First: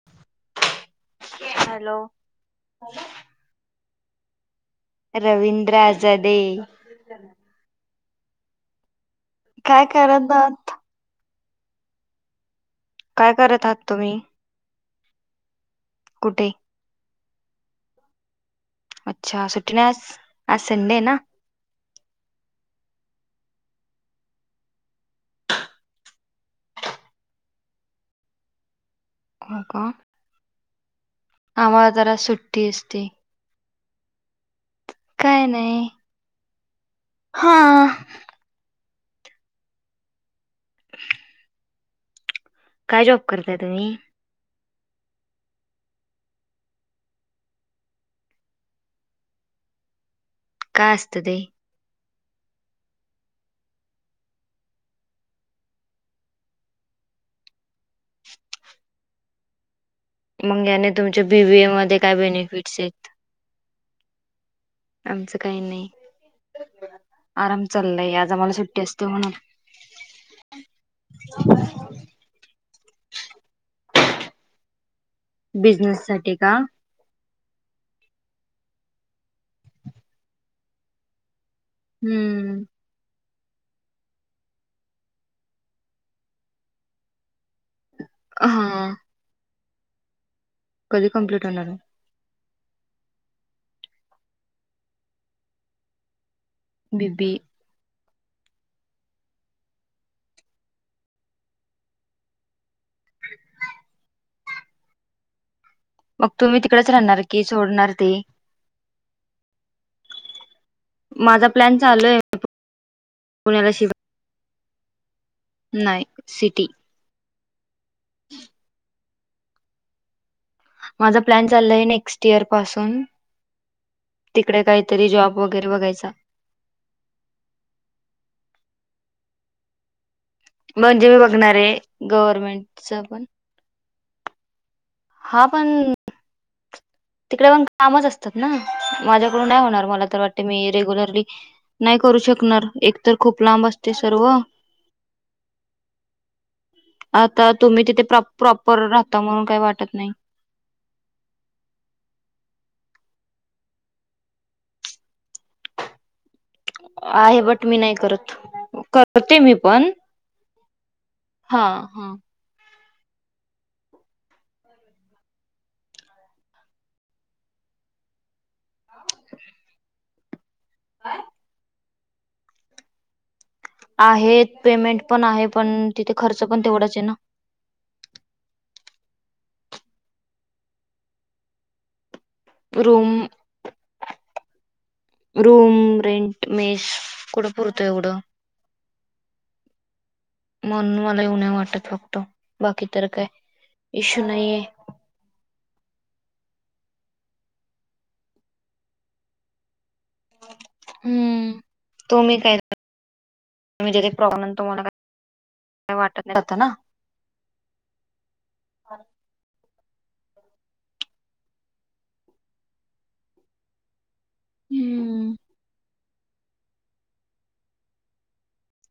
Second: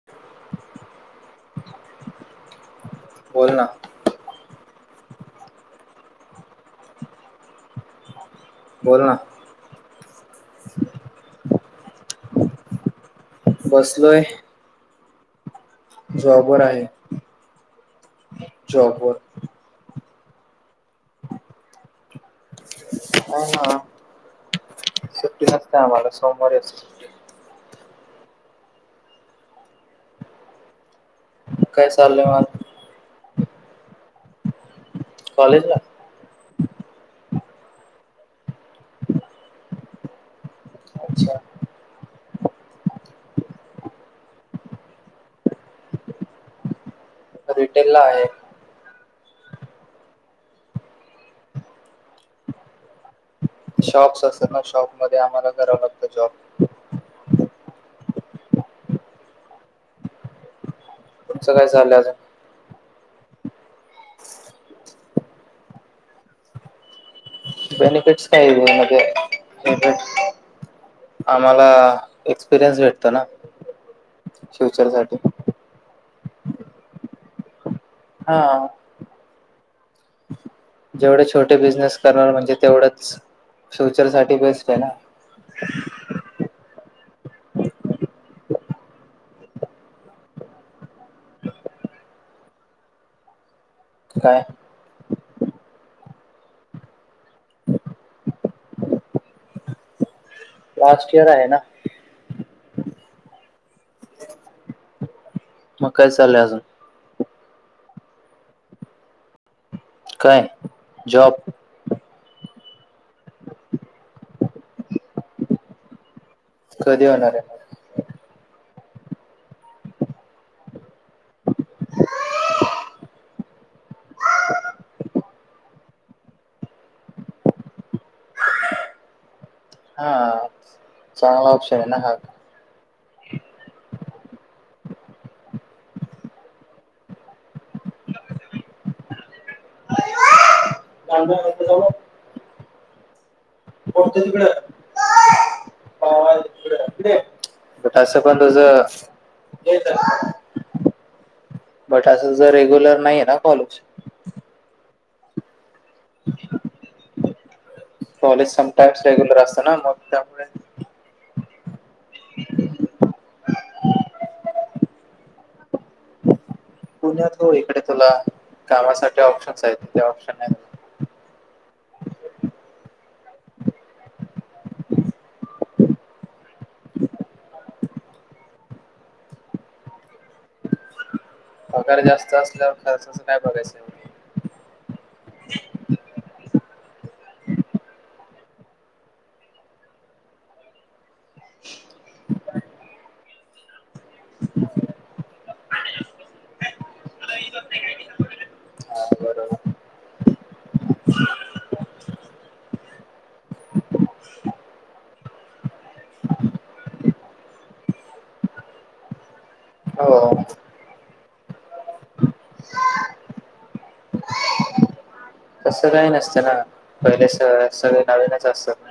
[inaudible] Hello. बोल ना. रवींद्र आझादे. बोल ना. काय करत दा. काय करत आहात तुम्ही? बसलोय जॉब कुठे वर आहे. जॉबवर अच्छा सुट्टी नाही आज. आज संडे ना. नाही ना सुट्टी नसते. आम्हाला सोमवारी असतं. हो का? काय आम्हाला जरा चाललंय सुट्टी मला असते. काय कॉलेजला नाही. हा. अच्छा काय? जॉब करताय तुम्ही. रिटेल ला आहे. काय? असतं ते. शॉप्स असतं ना शॉप मध्ये आम्हाला करावं लागतं जॉब. मग याने तुमच्या बी तुमचं बी ए चाललं मध्ये काय अजून बेनिफिट्स आहेत. आमचं काही नाही. आराम चाललाय बेनिफिट्स आज काय आम्हाला नाही सुट्टी असते म्हणून म्हणजे. आम्हाला एक्सपिरयन्स भेटत ना फ्युचर साठी. बिझनेस साठी का? हा जेवढे छोटे बिझनेस करणार म्हणजे. हम्म तेवढंच फ्युचर साठी बेस्ट आहे ना. ह हा. कधी कंप्लीट होणार. काय? B B A. Last year आहे ना. काय मग चाललंय अजून तुम्ही तिकडेच राहणार की सोडणार ते. काय जॉब माझा प्लॅन चालू आहे. पुण्याला शि नाही सिटी. कधी होणार आहे मग. माझा प्लॅन चालला आहे नेक्स्ट इयर पासून. तिकडे काही तरी जॉब वगैरे बघायचा. हा. म्हणजे मी चांगला बघणार आहे ऑप्शन ना हा गव्हर्मेंटच पण. हा पण. तिकडे पण कामच असतात ना माझ्याकडून नाही. हो मला तर वाटतंय की मी रेगुलर नाही करू शकणार एक तर खूप लांब असते. सर्व पतकड. आता तुम्ही [unintelligible] तिथे प्रॉ तसं पण तुझं. प्रॉपर राहता म्हणून काही वाटत नाही बट असं ज रेग्युलर नाही ना कॉलेज. [unintelligible] आहे बट मी नाही करत कॉलेज समटाइम्स करते रेग्युलर मी असतं ना पण. मग त्यामुळे हा हा. पुण्यात हो इकडे तुला कामासाठी ऑप्शन्स आहेत ऑप्शन. आहेत पेमेंट पण आहे पण तिथे खर्च पण तेवढाच आहे ना. पगार जास्त असल्यावर खर्च रूम काय बघायचं. रूम रेंट, मेस कुठं पुरतं आहे एवढं. म्हणून मला येऊन नाही वाटत फक्त बाकी तर काय इश्यू नाहीये. हा बरोबर. हम्म तुम्ही काय जे प्रॉब्ले तुम्हाला काय? [unintelligible] काय वाटत नाही जात ना. [unintelligible] हो. [inaudible] हम्म तस काही नसत ना पहिले स सगळे नवीनच असत ना.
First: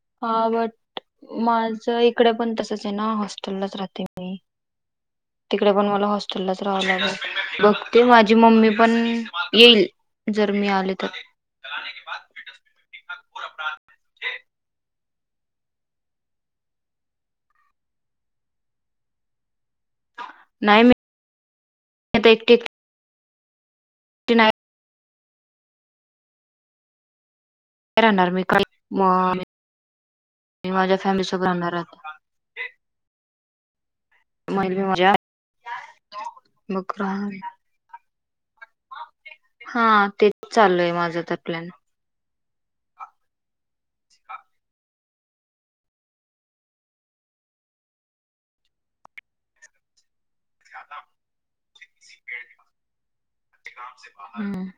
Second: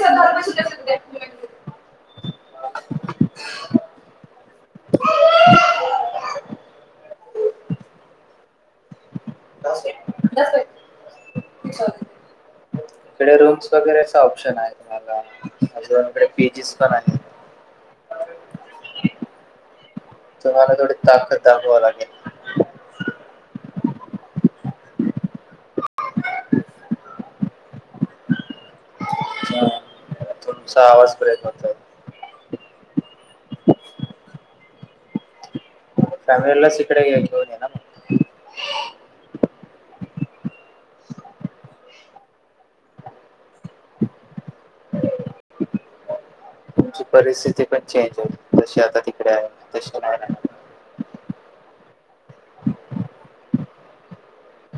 [unintelligible] हा बट माझ इकडे पण तसच आहे ना हॉस्टेललाच राहते मी. तिकडे पण मला हॉस्टेललाच राहाव लाग बघते माझी मम्मी पण- येईल इकडे जर मी आले तर. इकडे रूम्स वगैरेचा ऑप्शन आहे तुम्हाला इकडे पेजीस पण आहे. [unintelligible] तुम्हाला मी थोडी ताकद दाखववा लागेल. [unintelligible] [unintelligible] [inaudible] का राहणार मी का म मी तुमचा माझ्या आवाज फॅमिली सोबत ब्रेक होतोय. राहणार य. [unintelligible] फॅमिलीलाच इकडे घेऊन ये ना मग हा तेच चालूयं माझं तर प्लॅन. अ. तुमची परिस्थिती पण चेंज आहे जशी आता तिकडे आहे तशी नाही राहणार. हं.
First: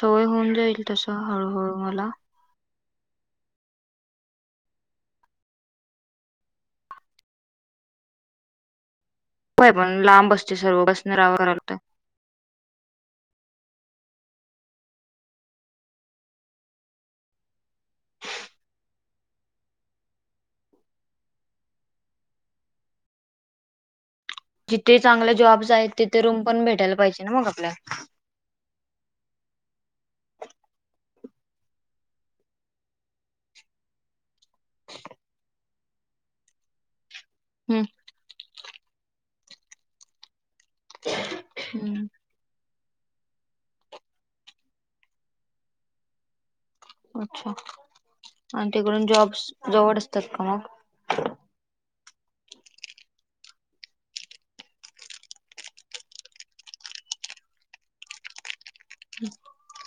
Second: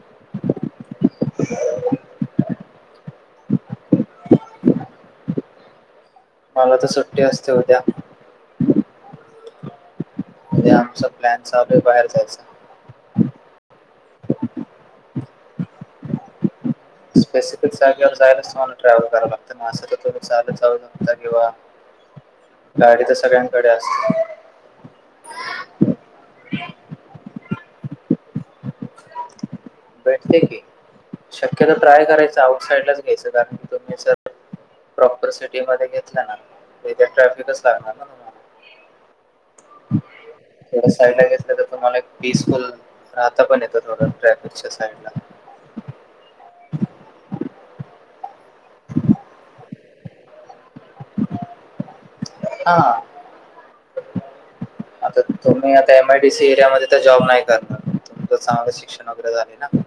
सवय होऊन जाईल तसं हळूहळू मला. [inaudible] मला तर सुट्टी असते उद्या. होय पण लांब असते उद्या सर्व आमचा बसन राहावं प्लॅन करावं चालू लागतं आहे बाहेर जायचा. स्पेसिफिक जाग्यावर जायला तुमला ट्रॅव्हल कराव लागत. असं तर तथो चालत जाव लागता किंवा गाडी तर सगळ्यांकडे असते. जिथे चांगले जॉब्स आहेत. तिथे रूम पण भेटायला पाहिजे ना मग आपल्याला. भेटते की. शक्यतो ट्राय करायचं आउटसाइडलाच घ्यायचं कारण तुम्ही सर- प्रॉपर सिटी मध्ये घेतलं ना. तिथे ट्रॅफिक लागणारच ना. थोड्या साईड ला घेतलं तर तुम्हाला एक हम्म पीसफुल राहता पण येतं थोड ट्रॅफिकच्या साईड ला. अच्छा आणि तिकडून जॉब्स जवळ असतात का मग. हा. आता तुम्ही आता एम आयडीसी एरिया मध्ये तर जॉब नाही तुमचं चांगलं शिक्षण- शिक्षण वगैरे झालय ना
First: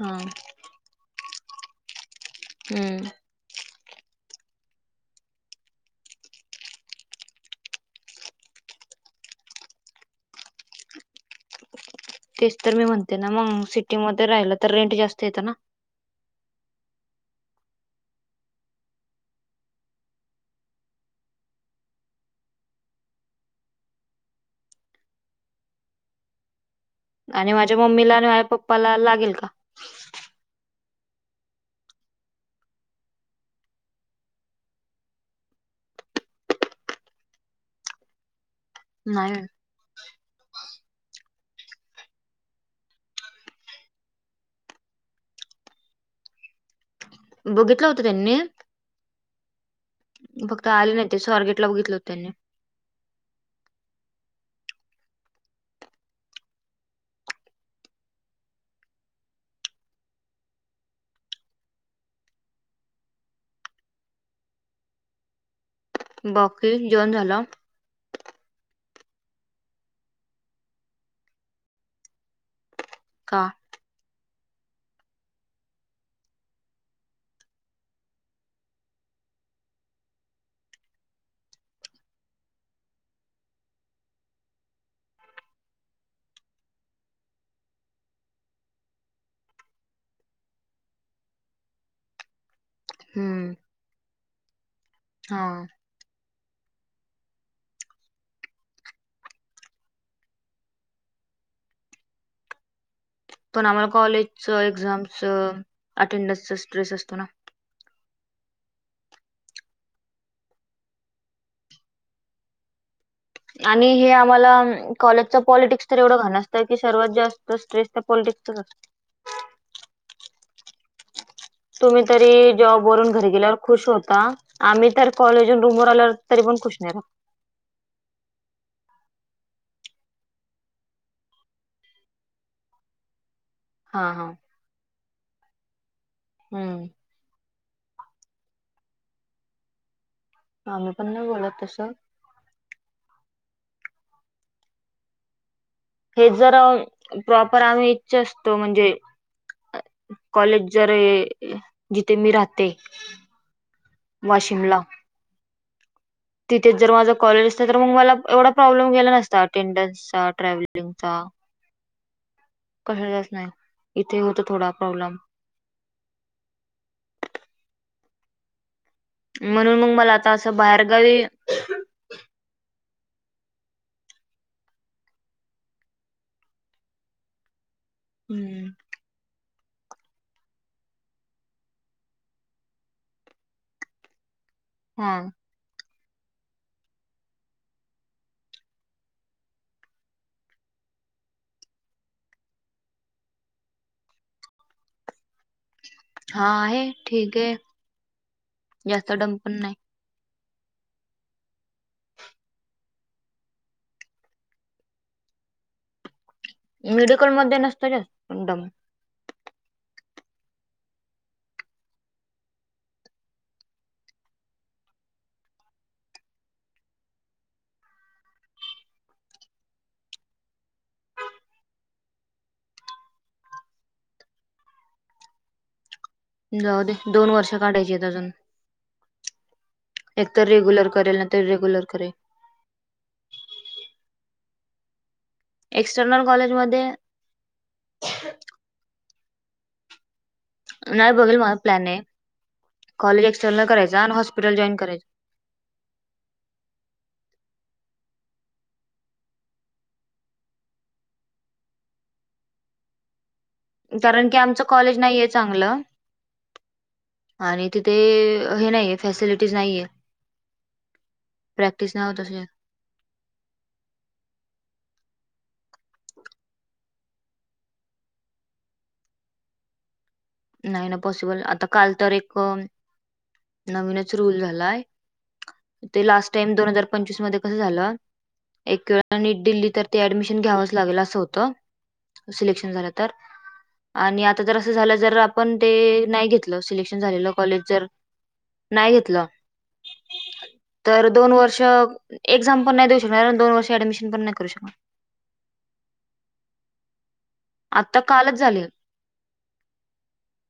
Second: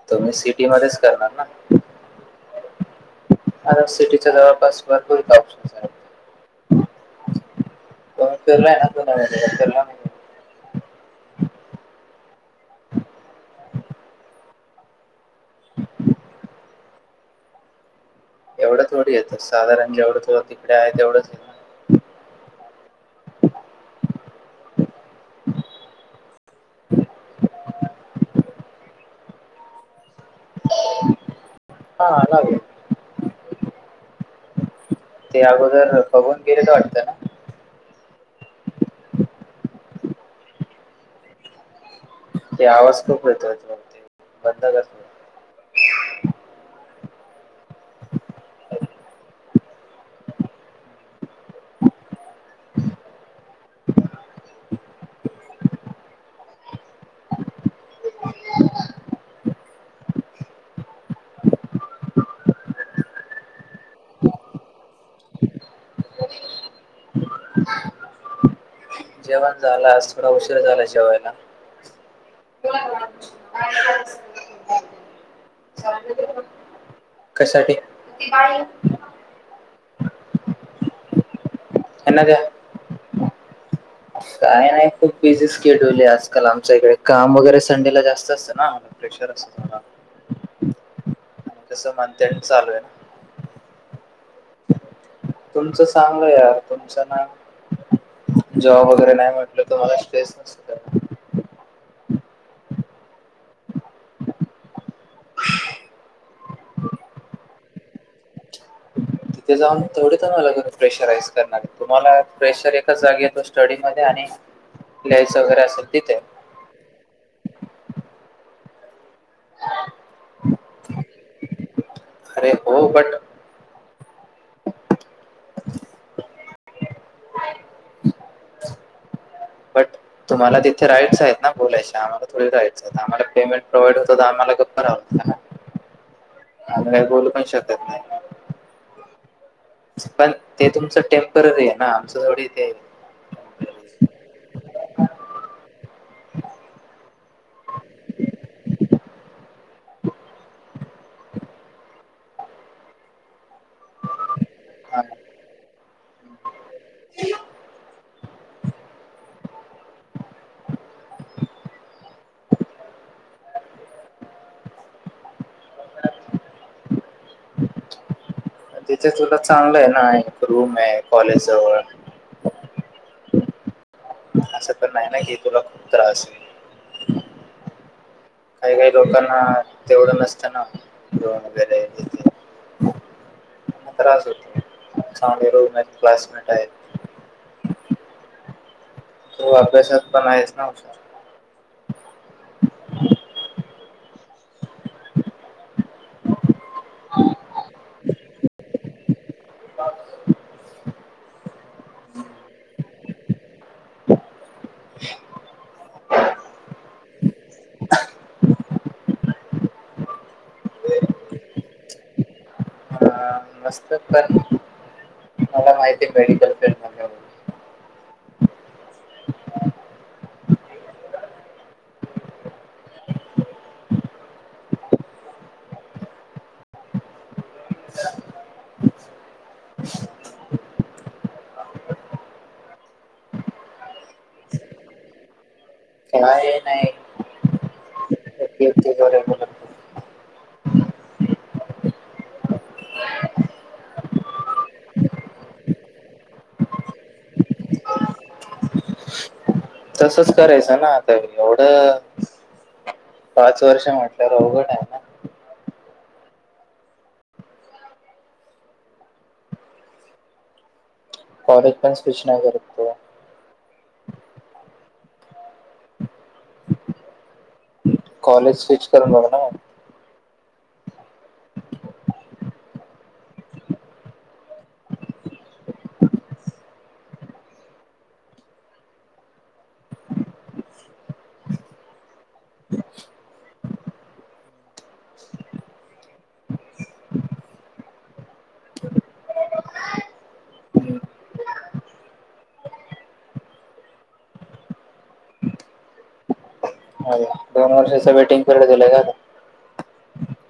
हा तुम्ही सिटी मध्येच करणार ना. हम्म. आता सिटीच्या जवळपास भरपूर ऑप्शन आहेत. [unintelligible] तेच तर मी म्हणते ना मग सिटीमध्ये राहिलं तर रेंट जास्त येतं ना. [inaudible] एवढं थोडी येतं साधारण जेवढं थ तिकडे आहे तेवढंच येत. [unintelligible] आणि माझ्या मम्मीला राहाय आणि माझ्या पप्पाला लागेल का. हा लागेल. ते अगोदर बघून गेलेत वाटतं ना. नाय. ते आवाज खूप येतोय मग ते बंद कर. बघितलं होता त्यांनी. कधी. फक्त आले नाही ते स्वारगेटला बघितलं होत त्यांनी. [inaudible] बाकी जेवण झालं? जेवण झालं आज थोडा उशीर झाला जेवायला. का.? [inaudible] कशासाठी.? त्यांना दया. [inaudible] काय नाही खूप बिझी स्केड्युल आहे आजकाल आमच्या इकडे काम वगैरे संडेला जास्त असतं ना. प्रेशर असतो तेवढा. [inaudible] तसं मंथ एंड चालू आहे ना. हम्म. हा तुमचं स चांगलं आहे यार जॉब वगैरे नाय म्हटलं तुम्हाला स्ट्रेस नसेल. पण आम्हाला कॉलेजचं, एक्झामचं, अटेंडन्सचं स्ट्रेस असतो ना. [unintelligible] तिथे जाऊन तेवढे तुम्हाला [unintelligible] प्रेशर आहेस [unintelligible] तुम्हाला प्रेशर एकच जागी येतो आणि स्टडीमध्ये हे आम्हाला लिहायचं कॉलेजच वगैरे पॉलिटिक्स असेल तर एवढं तिथे घाण अस तय की सर्वात जास्त स्ट्रेस त्या पॉलिटिक्सचाच असतो. [unintelligible] तुम्ही तरी अरे जॉब हो वरून बट घरी गेल्यावर खुश होता आम्ही तर कॉलेज वरून रूमवर आल्यावर तरी पण खुश नाही राहत. बट तुम्हाला तिथे राइट्स आहेत ना बोलायचे आम्हाला थोडी राइट्स आहेत आम्हाला पेमेंट प्रोवाइड हा होतात हा आम्हाला गप्प राहावं लाग तं ना हम्म आम्ही काही बोलू पण शक पण ते आम्ही तुमचं पण नाही बोलत टेम्पररी आहे ना तसं आमचं थोडी ते हे जर प्रॉपर आम्ही इच्छा असतो म्हणजे अ कॉलेज जर आहे जिथे मी राहते. वाशिमला हा हा. तिथेच जर माझा कॉलेज अस तर मग मला एवढा प्रॉब्लेम गेला नसता अटेंडन्सचा, ट्रॅव्हलिंगचा कशाचच नाही इथे होतं थोडा प्रॉब्लेम. तिथे तुला चांगलं म्हणून आहे मग ना मला आता एक असं रूम आहे बाहेरगावी कॉलेज जवळ. असं पण नाही ना कि तुला खूप त्रास हम्म काय काय लोकांना तेवढं नसतं ना रूम वगैरे तिथे म त्रास होतोय. हा [unintelligible] तू अभ्यासात पण आहेस ना हुशार. [unintelligible] [unintelligible] हा आहे ठीक आहे जास्त डम पण नाय. [unintelligible] [unintelligible] मेडिकल मध्ये नसतं जास्त पण डम. पण नसत्यात पण मला माहिती मेडिकल फिल्ड मधल्या. [unintelligible] जाऊ दे दोन वर्ष काढायची आहेत अजून. एक तर रेग्युलर करेल ना तर रेग्युलर करे. एक्सटर्नल काय कॉलेजमध्ये नाही नाय बघ री माझा प्लॅन आहे कॉलेज एक्सटर्नल करायच आणि हॉस्पिटल जॉईन करायचं. तसच करायचं ना आता एवढं पाच वर्ष कारण म्हटल्यावर की आमचं अवघड आहे ना कॉलेज नाहीये चांगलं आणि तिथे हे नाहीये फॅसिलिटीज नाहीये. कॉलेज काय प्रॅक्टिस नाही होत कृष्णा असे घर [unintelligible] कॉलेज स्विच करनार ना नाय ना पॉसिबल आता काल तर एक.. नवीनच रूल झालाय. ते लास्ट टाइम दोन हजार पंचवीस मध्ये कसं झालं. एक वेळा दिल्ली तर ते ऍडमिशन घ्यावंच लागेल असं होतं. सिलेक्शन झालं तर आणि आता जर असं झालं जर.. आपण ते ते नाही घेतलं सिलेक्शन झालेलं कॉलेज जर.. नाही घेलं तर दोन वर्ष एक्झाम पण नाही देऊ शकणार कारण दोन वर्ष ऍडमिशन पण नाही करू शकणार हॅलो!.. दोन आता वर्षाच कालच वेटिंग झाले पिरियड दिलंय का?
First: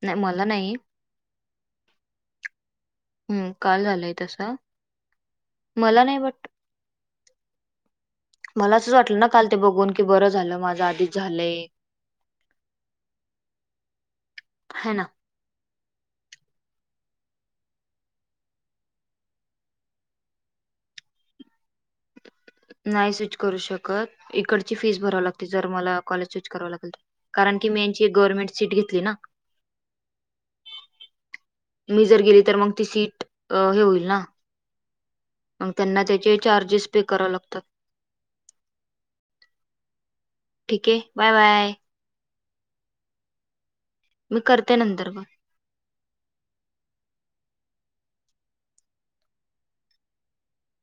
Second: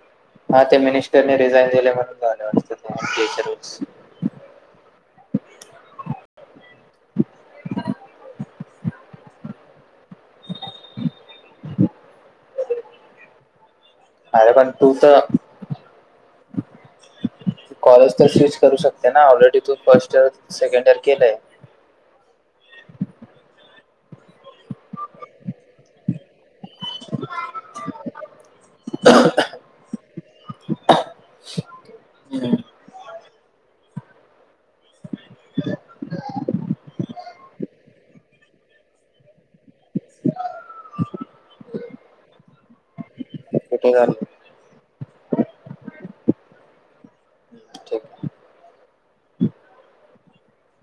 नाही मला हा नाही ते मिनिस्टर रिझाईन केले म्हणून [inaudible] हम्म काल झालंय तसं? मला नाही बघ ह [inaudible] मला असंच वाटलं ना काल ते बघून की बरं झालं माझं आधीच झालंय. अरे.. पण है ना तूट [inaudible] कॉलेज तर स्विच करू शकते ना ऑलरेडी तू फर्स्ट इयर, सेकंड इयर केलंय. नाही स्विच करू शकत इकडची फीस भराव लागते जर मला कॉलेज स्विच कराव लागल. आणखीन मेनची गव्हर्मेंट सीट घेतली ना मी जर गेली तर मग ती सीट.. हे होईल ना मग त्यांना त्याचे चार्जेस पे करावे लागतात. ठीक आहे, बाय.. बाय.. [unintelligible] कुठे झालं मी करते नंतर कॉल [inaudible]